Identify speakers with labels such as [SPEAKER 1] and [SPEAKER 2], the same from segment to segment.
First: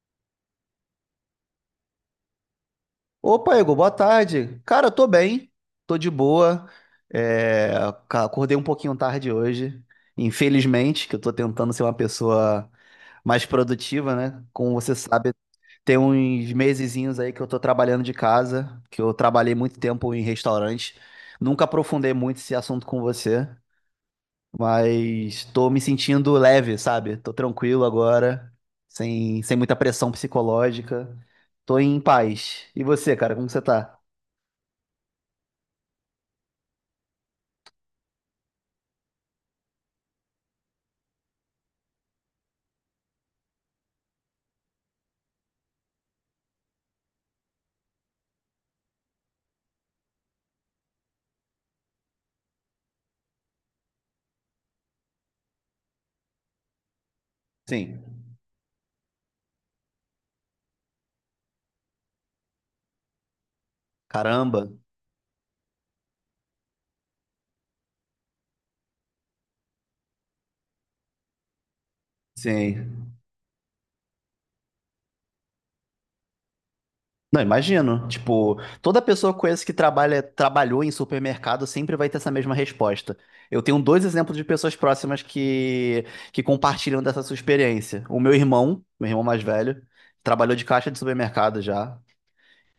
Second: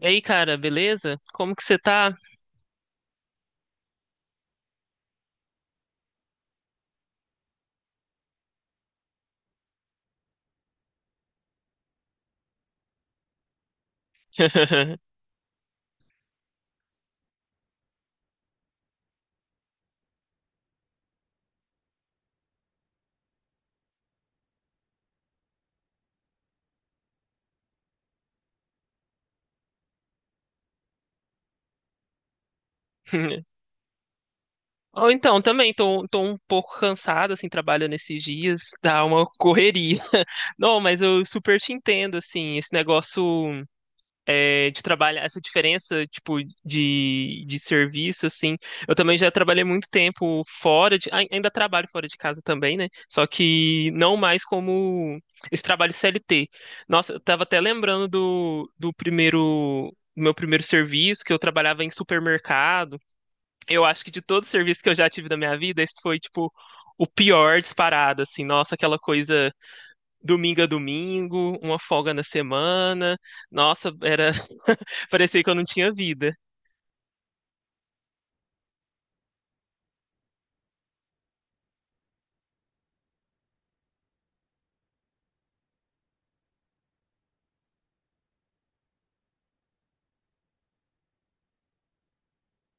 [SPEAKER 1] E aí, cara, beleza? Como que você tá?
[SPEAKER 2] Opa, Igor, boa tarde. Cara, eu tô bem, tô de boa. É, Acordei um pouquinho tarde hoje, infelizmente, que eu tô tentando ser uma pessoa mais produtiva, né? Como você sabe, tem uns mesezinhos aí que eu tô trabalhando de casa, que eu trabalhei muito tempo em restaurante. Nunca aprofundei muito esse assunto com você, mas tô me sentindo leve, sabe? Tô tranquilo agora, sem muita pressão psicológica. Tô em paz. E você, cara, como você tá?
[SPEAKER 1] Ou então, também tô um pouco cansado, assim, trabalhando esses dias, dá uma correria. Não, mas eu super te entendo, assim, esse negócio. É, de trabalho, essa diferença, tipo, de serviço, assim. Eu também já trabalhei muito tempo fora ainda trabalho fora de casa também, né? Só que não mais como esse trabalho CLT. Nossa, eu tava até
[SPEAKER 2] Sim.
[SPEAKER 1] lembrando do primeiro, do meu primeiro serviço, que eu trabalhava em supermercado. Eu acho que de todos os
[SPEAKER 2] Caramba.
[SPEAKER 1] serviços que eu já tive na minha vida, esse foi, tipo, o pior disparado, assim. Nossa, aquela coisa domingo a domingo, uma folga na
[SPEAKER 2] Sim.
[SPEAKER 1] semana. Nossa, era parecia que eu não tinha vida.
[SPEAKER 2] Não, imagino. Tipo, toda pessoa que eu conheço que trabalha, trabalhou em supermercado sempre vai ter essa mesma resposta. Eu tenho dois exemplos de pessoas próximas que compartilham dessa sua experiência. O meu irmão mais velho, trabalhou de caixa de supermercado já.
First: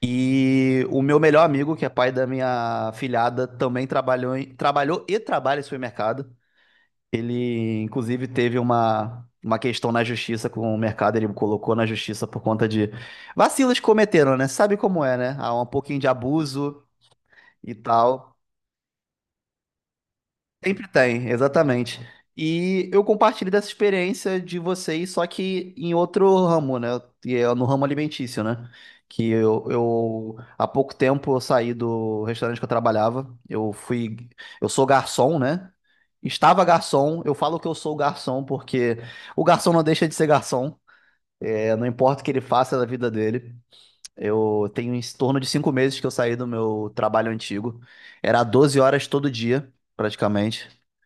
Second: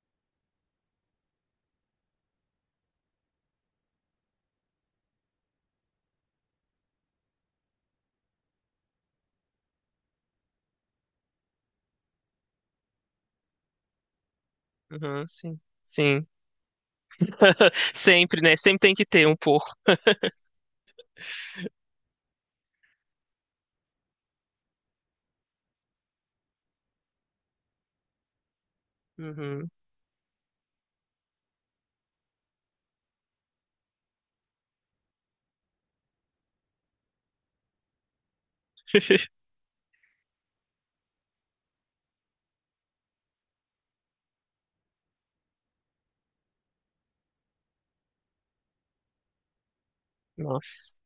[SPEAKER 2] E o meu melhor amigo, que é pai da minha filhada, também trabalhou e trabalha em supermercado. Ele, inclusive, teve uma questão na justiça com o mercado, ele colocou na justiça por conta de vacilos que cometeram, né? Sabe como é,
[SPEAKER 1] Uhum,
[SPEAKER 2] né?
[SPEAKER 1] sim.
[SPEAKER 2] Há um pouquinho de
[SPEAKER 1] Sim.
[SPEAKER 2] abuso e tal.
[SPEAKER 1] Sempre, né? Sempre tem que ter um porco.
[SPEAKER 2] Sempre tem, exatamente. E eu compartilho dessa experiência de vocês, só que em outro ramo, né? E é no ramo alimentício, né? Que
[SPEAKER 1] Uhum.
[SPEAKER 2] eu há pouco tempo eu saí do restaurante que eu trabalhava. Eu fui, eu sou garçom, né? Estava garçom, eu falo que eu sou garçom porque o garçom não deixa de ser garçom. É, não importa o que ele faça da vida dele. Eu tenho em torno de 5 meses que eu saí do meu trabalho antigo. Era 12 horas todo dia, praticamente.
[SPEAKER 1] Nossa.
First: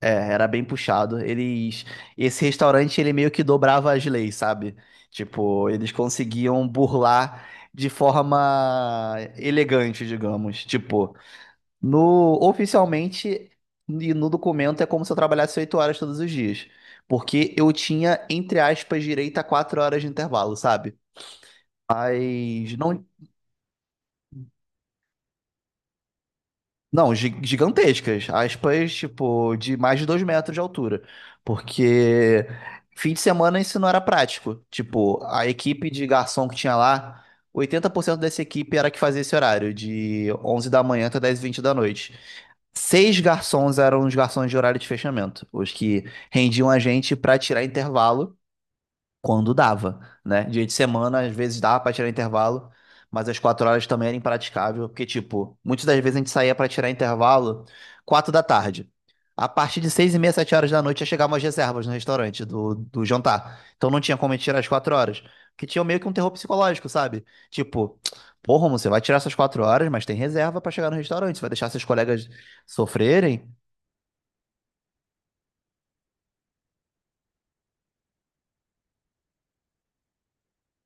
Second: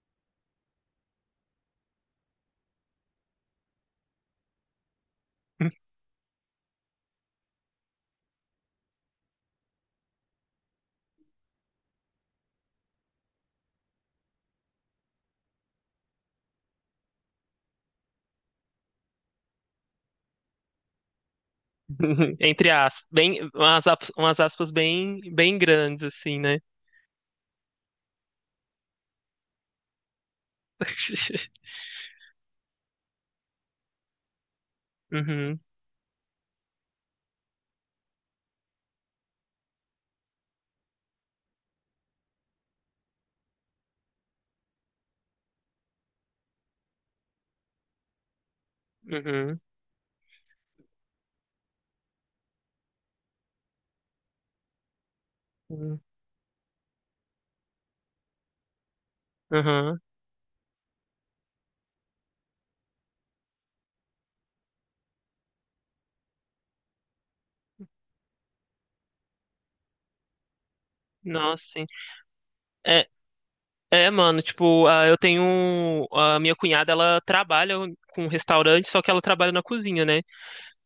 [SPEAKER 2] É, era bem puxado. Eles, esse restaurante ele meio que dobrava as leis, sabe? Tipo, eles conseguiam burlar de forma elegante, digamos. Tipo, no oficialmente e no documento é como se eu trabalhasse 8 horas todos os dias, porque eu tinha entre aspas direito a 4 horas de intervalo, sabe?
[SPEAKER 1] Entre
[SPEAKER 2] Mas não.
[SPEAKER 1] aspas. Bem, umas aspas bem, bem grandes, assim, né?
[SPEAKER 2] Não, gigantescas. Aspas, tipo, de mais de 2 metros de altura. Porque fim de semana isso não era prático. Tipo, a
[SPEAKER 1] Uhum,
[SPEAKER 2] equipe de garçom que tinha lá, 80% dessa equipe era que fazia esse horário, de 11 da manhã até 10 e 20 da noite. Seis garçons eram os garçons de horário de fechamento, os que rendiam a gente pra tirar intervalo quando
[SPEAKER 1] uhum,
[SPEAKER 2] dava, né? Dia de semana, às vezes dava pra tirar intervalo, mas às 4 horas também era impraticável, porque, tipo, muitas das
[SPEAKER 1] uhum,
[SPEAKER 2] vezes a gente saía pra tirar intervalo quatro da tarde. A partir de
[SPEAKER 1] uhum.
[SPEAKER 2] 6h30, 7 horas da noite, já chegavam as reservas no restaurante do jantar. Então não tinha como a gente tirar as 4 horas. Porque tinha meio que um terror psicológico, sabe? Tipo, porra, Romulo, você vai tirar essas 4 horas, mas tem reserva pra chegar no restaurante. Você vai
[SPEAKER 1] Nossa,
[SPEAKER 2] deixar seus
[SPEAKER 1] sim.
[SPEAKER 2] colegas
[SPEAKER 1] É,
[SPEAKER 2] sofrerem?
[SPEAKER 1] é, mano, tipo, ah, eu tenho. A minha cunhada, ela trabalha com restaurante, só que ela trabalha na cozinha, né?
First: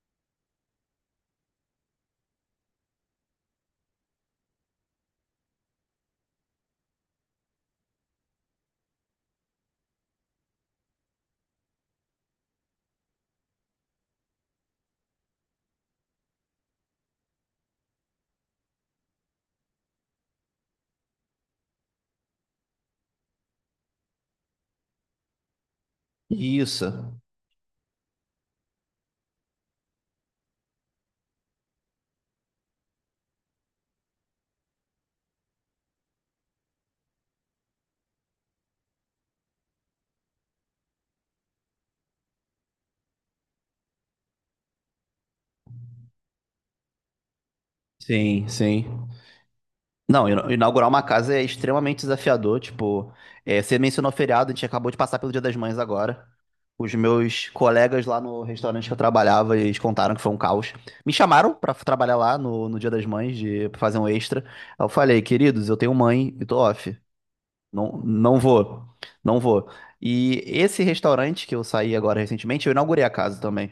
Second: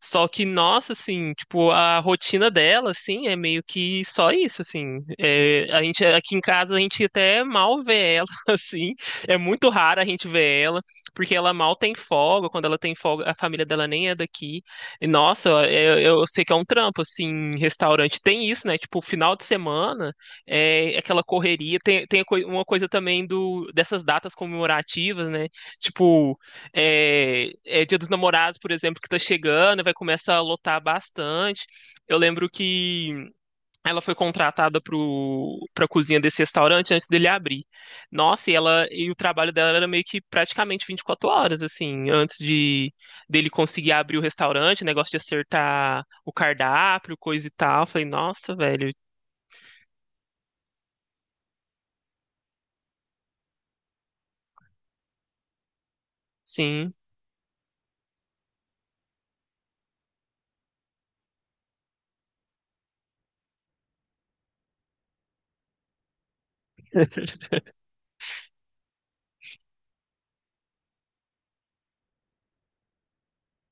[SPEAKER 1] Só que, nossa, assim, tipo, a rotina dela, assim, é meio que só isso, assim. É, a gente, aqui em casa, a gente até mal vê ela, assim. É muito raro a gente ver ela, porque ela mal tem folga. Quando ela tem folga, a família dela nem é daqui. E, nossa, eu sei que é um trampo, assim, restaurante. Tem isso, né? Tipo, final de semana, é é aquela correria. Tem uma coisa também dessas datas comemorativas, né? Tipo,
[SPEAKER 2] Isso.
[SPEAKER 1] é Dia dos Namorados, por exemplo, que tá chegando, vai começar a lotar bastante. Eu lembro que ela foi contratada pra cozinha desse restaurante antes dele abrir. Nossa, e ela e o trabalho dela era meio que praticamente 24 horas, assim, antes de dele conseguir abrir o restaurante, negócio de acertar o cardápio, coisa e tal. Eu falei,
[SPEAKER 2] Sim,
[SPEAKER 1] nossa, velho,
[SPEAKER 2] sim. Não, inaugurar uma casa é extremamente desafiador. Tipo, é, você mencionou feriado, a gente acabou de passar pelo Dia das Mães agora.
[SPEAKER 1] sim.
[SPEAKER 2] Os meus colegas lá no restaurante que eu trabalhava, eles contaram que foi um caos. Me chamaram pra trabalhar lá no Dia das Mães, de pra fazer um extra. Aí eu falei, queridos, eu tenho mãe e tô off. Não, não vou, não vou. E esse restaurante que eu saí agora recentemente, eu inaugurei a casa também.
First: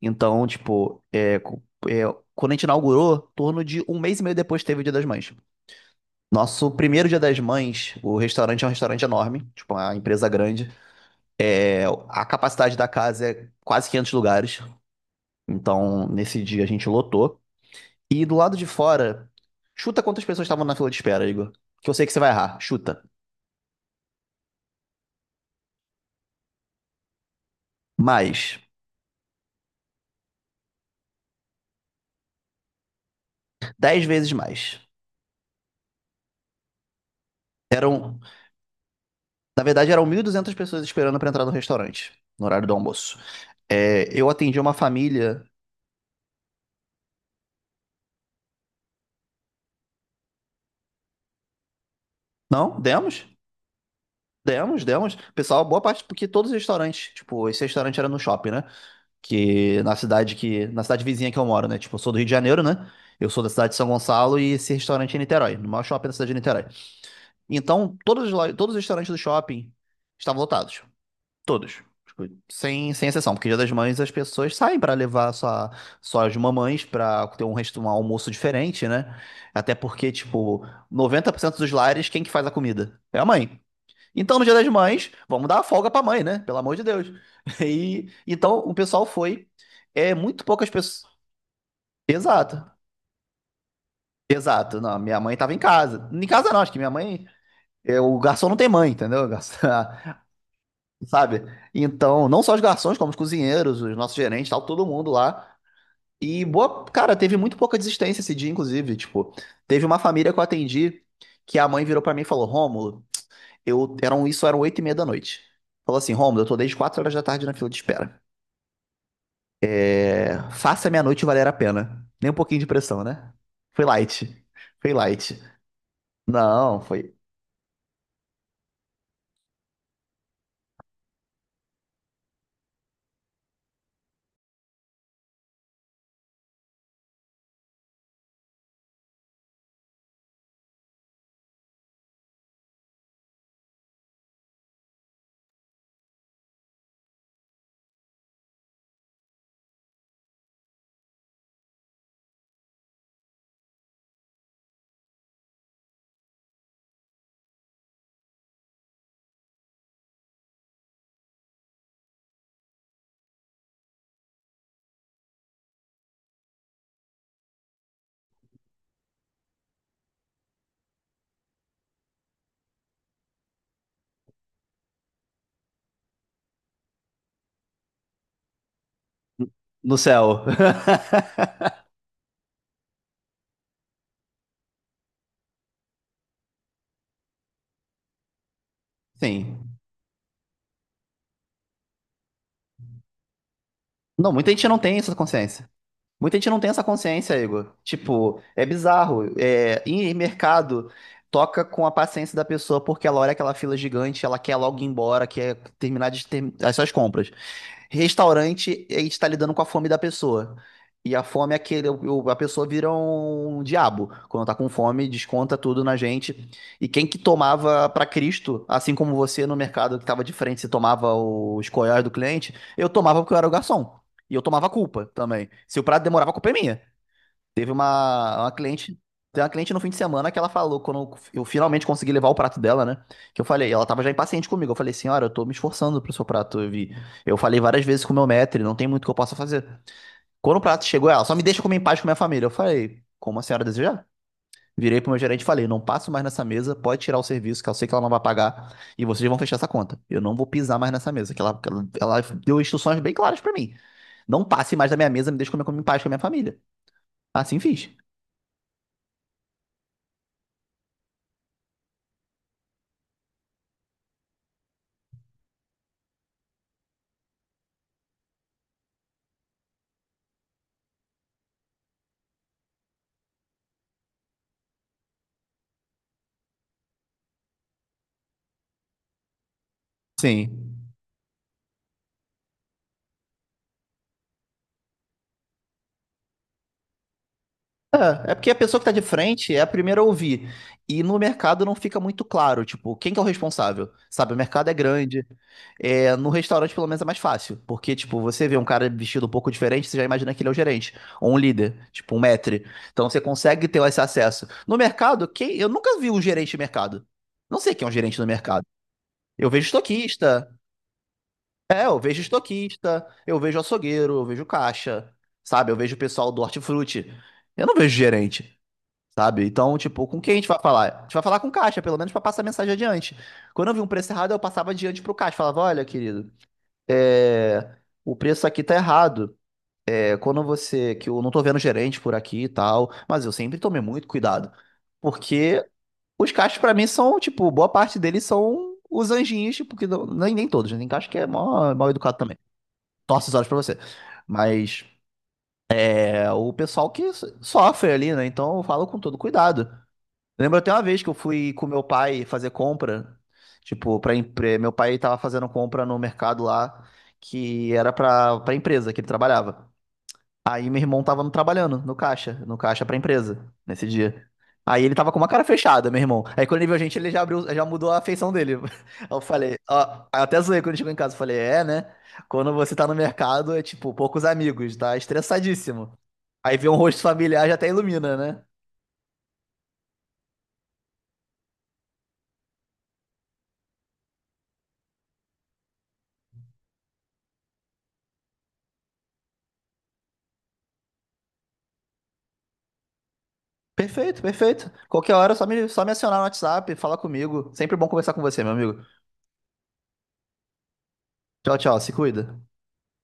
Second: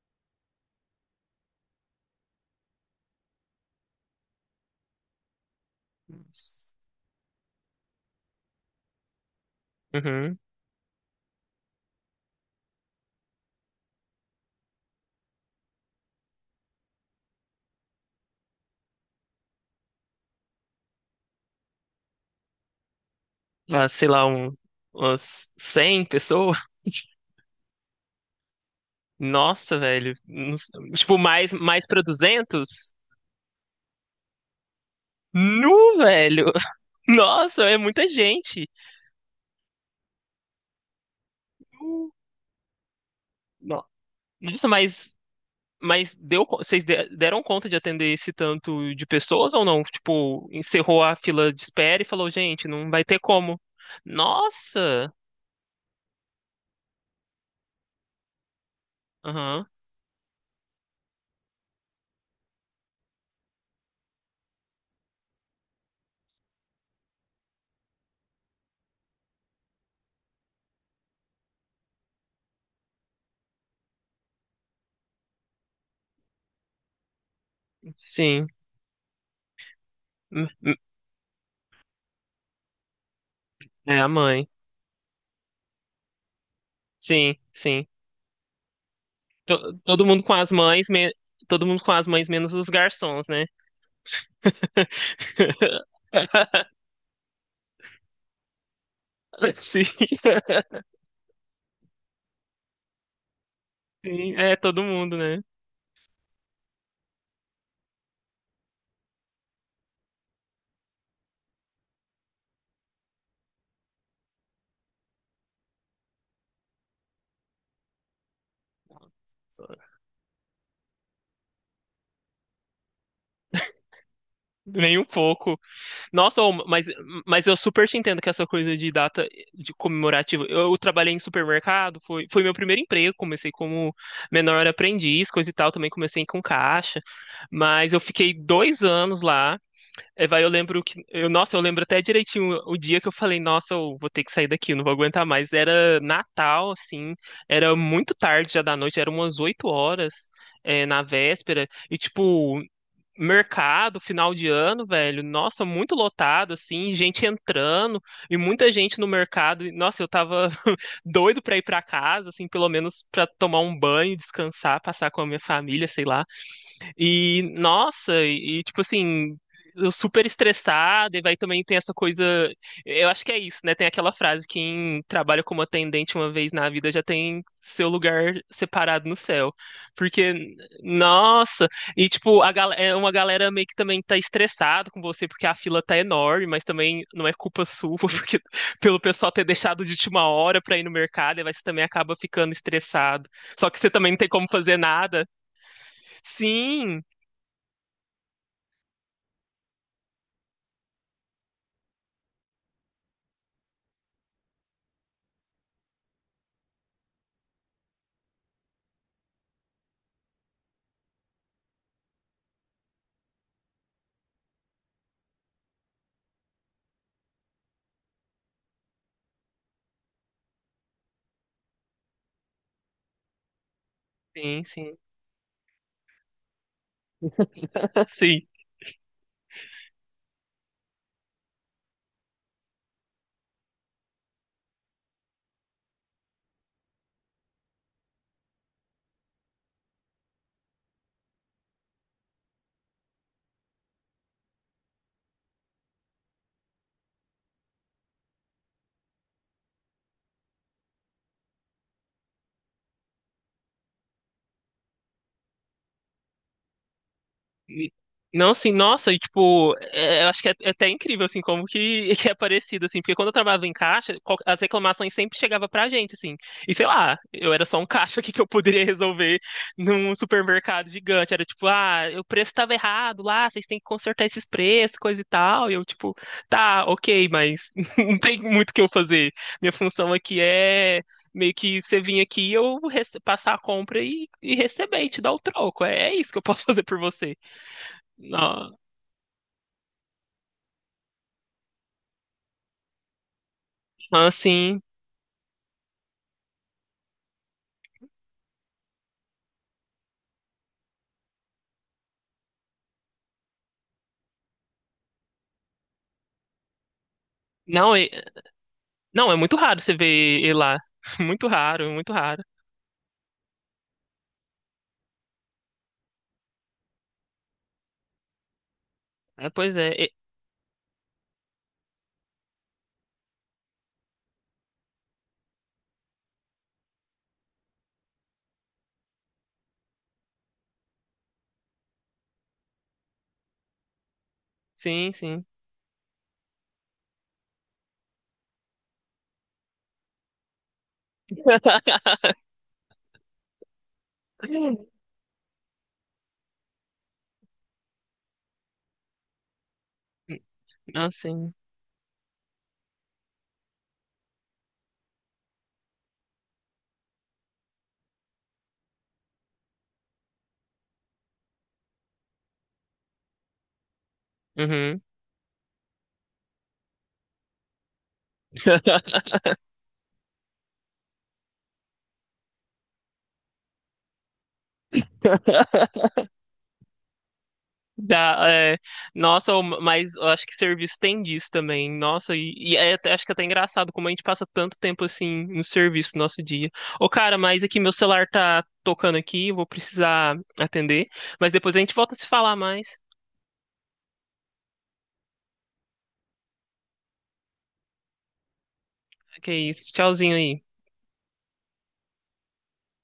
[SPEAKER 2] Então, tipo, é, quando a gente inaugurou, torno de um mês e meio depois teve o Dia das Mães. Nosso primeiro Dia das Mães, o restaurante é um restaurante enorme, tipo uma empresa
[SPEAKER 1] Uhum.
[SPEAKER 2] grande. É, a capacidade da casa é quase 500 lugares, então nesse dia a gente lotou. E do lado de fora, chuta quantas pessoas estavam na fila de espera, Igor. Que eu sei que você vai errar, chuta.
[SPEAKER 1] Ah, sei lá, umas 100 pessoas.
[SPEAKER 2] Mais,
[SPEAKER 1] Nossa, velho. Não s- Tipo, mais pra 200?
[SPEAKER 2] 10 vezes mais.
[SPEAKER 1] Nu, velho. Nossa, é muita
[SPEAKER 2] Eram,
[SPEAKER 1] gente.
[SPEAKER 2] na verdade, eram 1.200 pessoas esperando pra entrar no
[SPEAKER 1] Nu.
[SPEAKER 2] restaurante, no horário do almoço.
[SPEAKER 1] No-
[SPEAKER 2] É, eu atendi
[SPEAKER 1] Nossa,
[SPEAKER 2] uma
[SPEAKER 1] mas,
[SPEAKER 2] família.
[SPEAKER 1] vocês deram conta de atender esse tanto de pessoas ou não? Tipo, encerrou a fila de espera e falou, gente,
[SPEAKER 2] Não,
[SPEAKER 1] não vai ter
[SPEAKER 2] demos?
[SPEAKER 1] como.
[SPEAKER 2] Demos,
[SPEAKER 1] Nossa!
[SPEAKER 2] demos. Pessoal, boa parte, porque todos os restaurantes, tipo, esse restaurante era no shopping, né?
[SPEAKER 1] Aham,
[SPEAKER 2] Que na cidade vizinha que eu moro, né? Tipo, eu sou do Rio de Janeiro, né? Eu sou da cidade de São Gonçalo e esse restaurante é em Niterói, no maior shopping da cidade de Niterói. Então, todos os restaurantes do shopping estavam lotados, todos. Tipo, sem, sem exceção, porque Dia das Mães as pessoas saem pra levar suas mamães pra ter um, resto, um almoço
[SPEAKER 1] sim.
[SPEAKER 2] diferente, né? Até porque,
[SPEAKER 1] M-
[SPEAKER 2] tipo,
[SPEAKER 1] m-
[SPEAKER 2] 90% dos lares, quem que faz a comida? É a mãe.
[SPEAKER 1] É a
[SPEAKER 2] Então, no
[SPEAKER 1] mãe.
[SPEAKER 2] Dia das Mães, vamos dar a folga pra mãe, né? Pelo amor de Deus.
[SPEAKER 1] Sim, sim.
[SPEAKER 2] E, então, o pessoal foi.
[SPEAKER 1] Todo
[SPEAKER 2] É,
[SPEAKER 1] mundo com
[SPEAKER 2] muito
[SPEAKER 1] as
[SPEAKER 2] poucas
[SPEAKER 1] mães,
[SPEAKER 2] pessoas.
[SPEAKER 1] todo mundo com as mães menos
[SPEAKER 2] Exato.
[SPEAKER 1] os garçons, né?
[SPEAKER 2] Exato. Não, minha mãe tava em casa. Em casa não, acho que minha mãe. É, o garçom não tem mãe, entendeu? Garçom-
[SPEAKER 1] Sim.
[SPEAKER 2] Sabe? Então, não só os garçons, como os cozinheiros, os nossos
[SPEAKER 1] Sim,
[SPEAKER 2] gerentes,
[SPEAKER 1] é
[SPEAKER 2] tal,
[SPEAKER 1] todo
[SPEAKER 2] todo mundo
[SPEAKER 1] mundo, né?
[SPEAKER 2] lá. E boa, cara, teve muito pouca desistência esse dia, inclusive. Tipo, teve uma família que eu atendi que a mãe virou pra mim e falou: Rômulo. Eu, eram, isso eram 20h30. Falou assim, Rômulo, eu tô desde 16 horas da tarde na fila de espera. É, faça a minha noite valer a pena. Nem um pouquinho de pressão, né? Foi light. Foi
[SPEAKER 1] Nem um
[SPEAKER 2] light.
[SPEAKER 1] pouco. Nossa, ô,
[SPEAKER 2] Não, foi
[SPEAKER 1] mas eu super te entendo que essa coisa de data de comemorativa. Eu trabalhei em supermercado, foi meu primeiro emprego. Comecei como menor aprendiz, coisa e tal. Também comecei com caixa. Mas eu fiquei dois anos lá. É, vai, eu lembro que. Eu, nossa, eu lembro até direitinho o dia que eu falei, nossa, eu vou ter que sair daqui, eu não vou aguentar mais. Era Natal, assim, era muito tarde já da noite, era umas 8 horas, na véspera, e tipo, mercado, final de ano, velho, nossa, muito lotado, assim, gente entrando, e muita gente no mercado. E, nossa, eu tava doido pra ir pra casa, assim, pelo menos pra tomar um banho, descansar, passar com a minha família, sei lá. E, nossa, tipo assim, eu super estressada, e vai também tem essa coisa. Eu acho que é isso, né? Tem aquela frase: quem trabalha como atendente uma vez na vida já tem seu lugar separado no céu.
[SPEAKER 2] no
[SPEAKER 1] Porque,
[SPEAKER 2] céu.
[SPEAKER 1] nossa, e tipo, é uma galera meio que também tá estressada com você porque a fila tá enorme, mas também não é culpa sua, porque pelo pessoal ter
[SPEAKER 2] Sim.
[SPEAKER 1] deixado de última hora pra ir no mercado, e aí você também acaba ficando estressado. Só que você também não tem
[SPEAKER 2] Não,
[SPEAKER 1] como
[SPEAKER 2] muita gente
[SPEAKER 1] fazer
[SPEAKER 2] não tem essa
[SPEAKER 1] nada.
[SPEAKER 2] consciência. Muita gente não tem essa
[SPEAKER 1] Sim.
[SPEAKER 2] consciência, Igor. Tipo, é bizarro. É, em mercado, toca com a paciência da pessoa porque ela olha aquela fila gigante, ela quer logo ir embora, quer terminar de ter as suas compras. Restaurante, a gente tá lidando com a fome da pessoa. E a fome é aquele, a pessoa vira um diabo. Quando tá com fome, desconta tudo na gente. E quem que tomava pra Cristo, assim como você no mercado que tava de frente, você tomava os coiós do cliente, eu tomava porque eu era o garçom. E eu
[SPEAKER 1] Sim,
[SPEAKER 2] tomava a
[SPEAKER 1] sim.
[SPEAKER 2] culpa também. Se o prato demorava, a culpa é minha. Teve
[SPEAKER 1] Sim.
[SPEAKER 2] uma cliente, tem uma cliente no fim de semana que ela falou, quando eu finalmente consegui levar o prato dela, né? Que eu falei, ela tava já impaciente comigo. Eu falei, senhora, eu tô me esforçando pro seu prato. Eu vi, eu falei várias vezes com o meu maître, não tem muito que eu possa fazer. Quando o prato chegou, ela só me deixa comer em paz com a minha família. Eu falei, como a senhora desejar? Virei pro meu gerente e falei, não passo mais nessa mesa, pode tirar o serviço, que eu sei que ela não vai pagar, e vocês vão fechar essa conta. Eu não vou pisar mais nessa mesa, que ela deu instruções bem claras pra mim. Não passe mais da minha mesa, me deixe comer, comer em paz com a minha família. Assim
[SPEAKER 1] E-
[SPEAKER 2] fiz.
[SPEAKER 1] Não, assim, nossa, e tipo, eu acho que é até incrível, assim, como que, que é parecido, assim, porque quando eu trabalhava em caixa, as reclamações sempre chegavam pra gente, assim, e sei lá, eu era só um caixa, o que que eu poderia resolver num supermercado gigante? Era tipo, ah, o preço tava errado lá, vocês têm que consertar esses preços, coisa e tal, e eu, tipo, tá, ok, mas não tem muito o que eu fazer. Minha função aqui
[SPEAKER 2] Sim.
[SPEAKER 1] é meio que você vir aqui, passar a compra e, receber, e te dar o troco, é isso que eu posso fazer por você.
[SPEAKER 2] É, é porque a
[SPEAKER 1] Não,
[SPEAKER 2] pessoa que tá de frente é a primeira a ouvir. E no mercado não fica muito claro, tipo, quem que é o responsável? Sabe, o mercado é
[SPEAKER 1] assim,
[SPEAKER 2] grande. É, no restaurante, pelo menos, é mais fácil. Porque, tipo, você vê um cara vestido um pouco diferente, você já imagina que ele é o gerente. Ou um líder, tipo, um maître. Então você consegue ter esse acesso. No mercado, quem… eu nunca vi um gerente de mercado. Não sei quem é um
[SPEAKER 1] não, é,
[SPEAKER 2] gerente no mercado.
[SPEAKER 1] não, é
[SPEAKER 2] Eu
[SPEAKER 1] muito
[SPEAKER 2] vejo
[SPEAKER 1] raro você ver
[SPEAKER 2] estoquista.
[SPEAKER 1] ele lá. Muito
[SPEAKER 2] É,
[SPEAKER 1] raro,
[SPEAKER 2] eu
[SPEAKER 1] muito
[SPEAKER 2] vejo
[SPEAKER 1] raro.
[SPEAKER 2] estoquista. Eu vejo açougueiro. Eu vejo caixa. Sabe, eu vejo o pessoal do hortifruti. Eu não vejo gerente. Sabe?
[SPEAKER 1] Ah, pois
[SPEAKER 2] Então,
[SPEAKER 1] é,
[SPEAKER 2] tipo, com quem a gente vai falar? A gente vai falar com o caixa, pelo menos pra passar a mensagem adiante. Quando eu vi um preço errado, eu passava adiante pro caixa. Falava, olha, querido, é, o preço aqui tá errado. É, quando você… Que eu não tô vendo gerente por aqui e tal. Mas eu sempre tomei muito cuidado.
[SPEAKER 1] sim, sim.
[SPEAKER 2] Porque os caixas, pra mim, são, tipo… Boa parte deles são os anjinhos, tipo… Que não- nem, nem todos, né? Tem caixa que é mal, mal educado também. Torce os olhos pra você. Mas é o pessoal que sofre ali, né? Então eu falo com todo cuidado. Lembro até uma vez que
[SPEAKER 1] Não,
[SPEAKER 2] eu
[SPEAKER 1] sim.
[SPEAKER 2] fui com meu pai fazer compra, tipo, para meu pai tava fazendo compra no mercado lá que era pra para empresa que ele trabalhava. Aí meu irmão tava trabalhando no caixa, no caixa pra empresa nesse dia. Aí ele
[SPEAKER 1] Uhum.
[SPEAKER 2] tava com uma cara fechada, meu irmão. Aí quando ele viu a gente, ele já abriu, já mudou a feição dele. Aí eu falei, ó, aí eu até zoei quando chegou em casa, eu falei, é, né? Quando você tá no mercado é tipo poucos amigos, tá estressadíssimo. Aí vê um rosto familiar já até ilumina, né?
[SPEAKER 1] Já, é, nossa, mas eu acho que serviço tem disso também. Nossa, e acho que é até engraçado como a gente passa tanto tempo assim no serviço no nosso dia. Ô, cara, mas aqui meu celular tá tocando aqui, eu vou precisar atender. Mas depois a gente volta a se falar mais.
[SPEAKER 2] Perfeito, perfeito. Qualquer hora, é só me acionar no WhatsApp, falar comigo. Sempre bom conversar com você, meu amigo.
[SPEAKER 1] Ok, tchauzinho aí.
[SPEAKER 2] Tchau, tchau. Se cuida.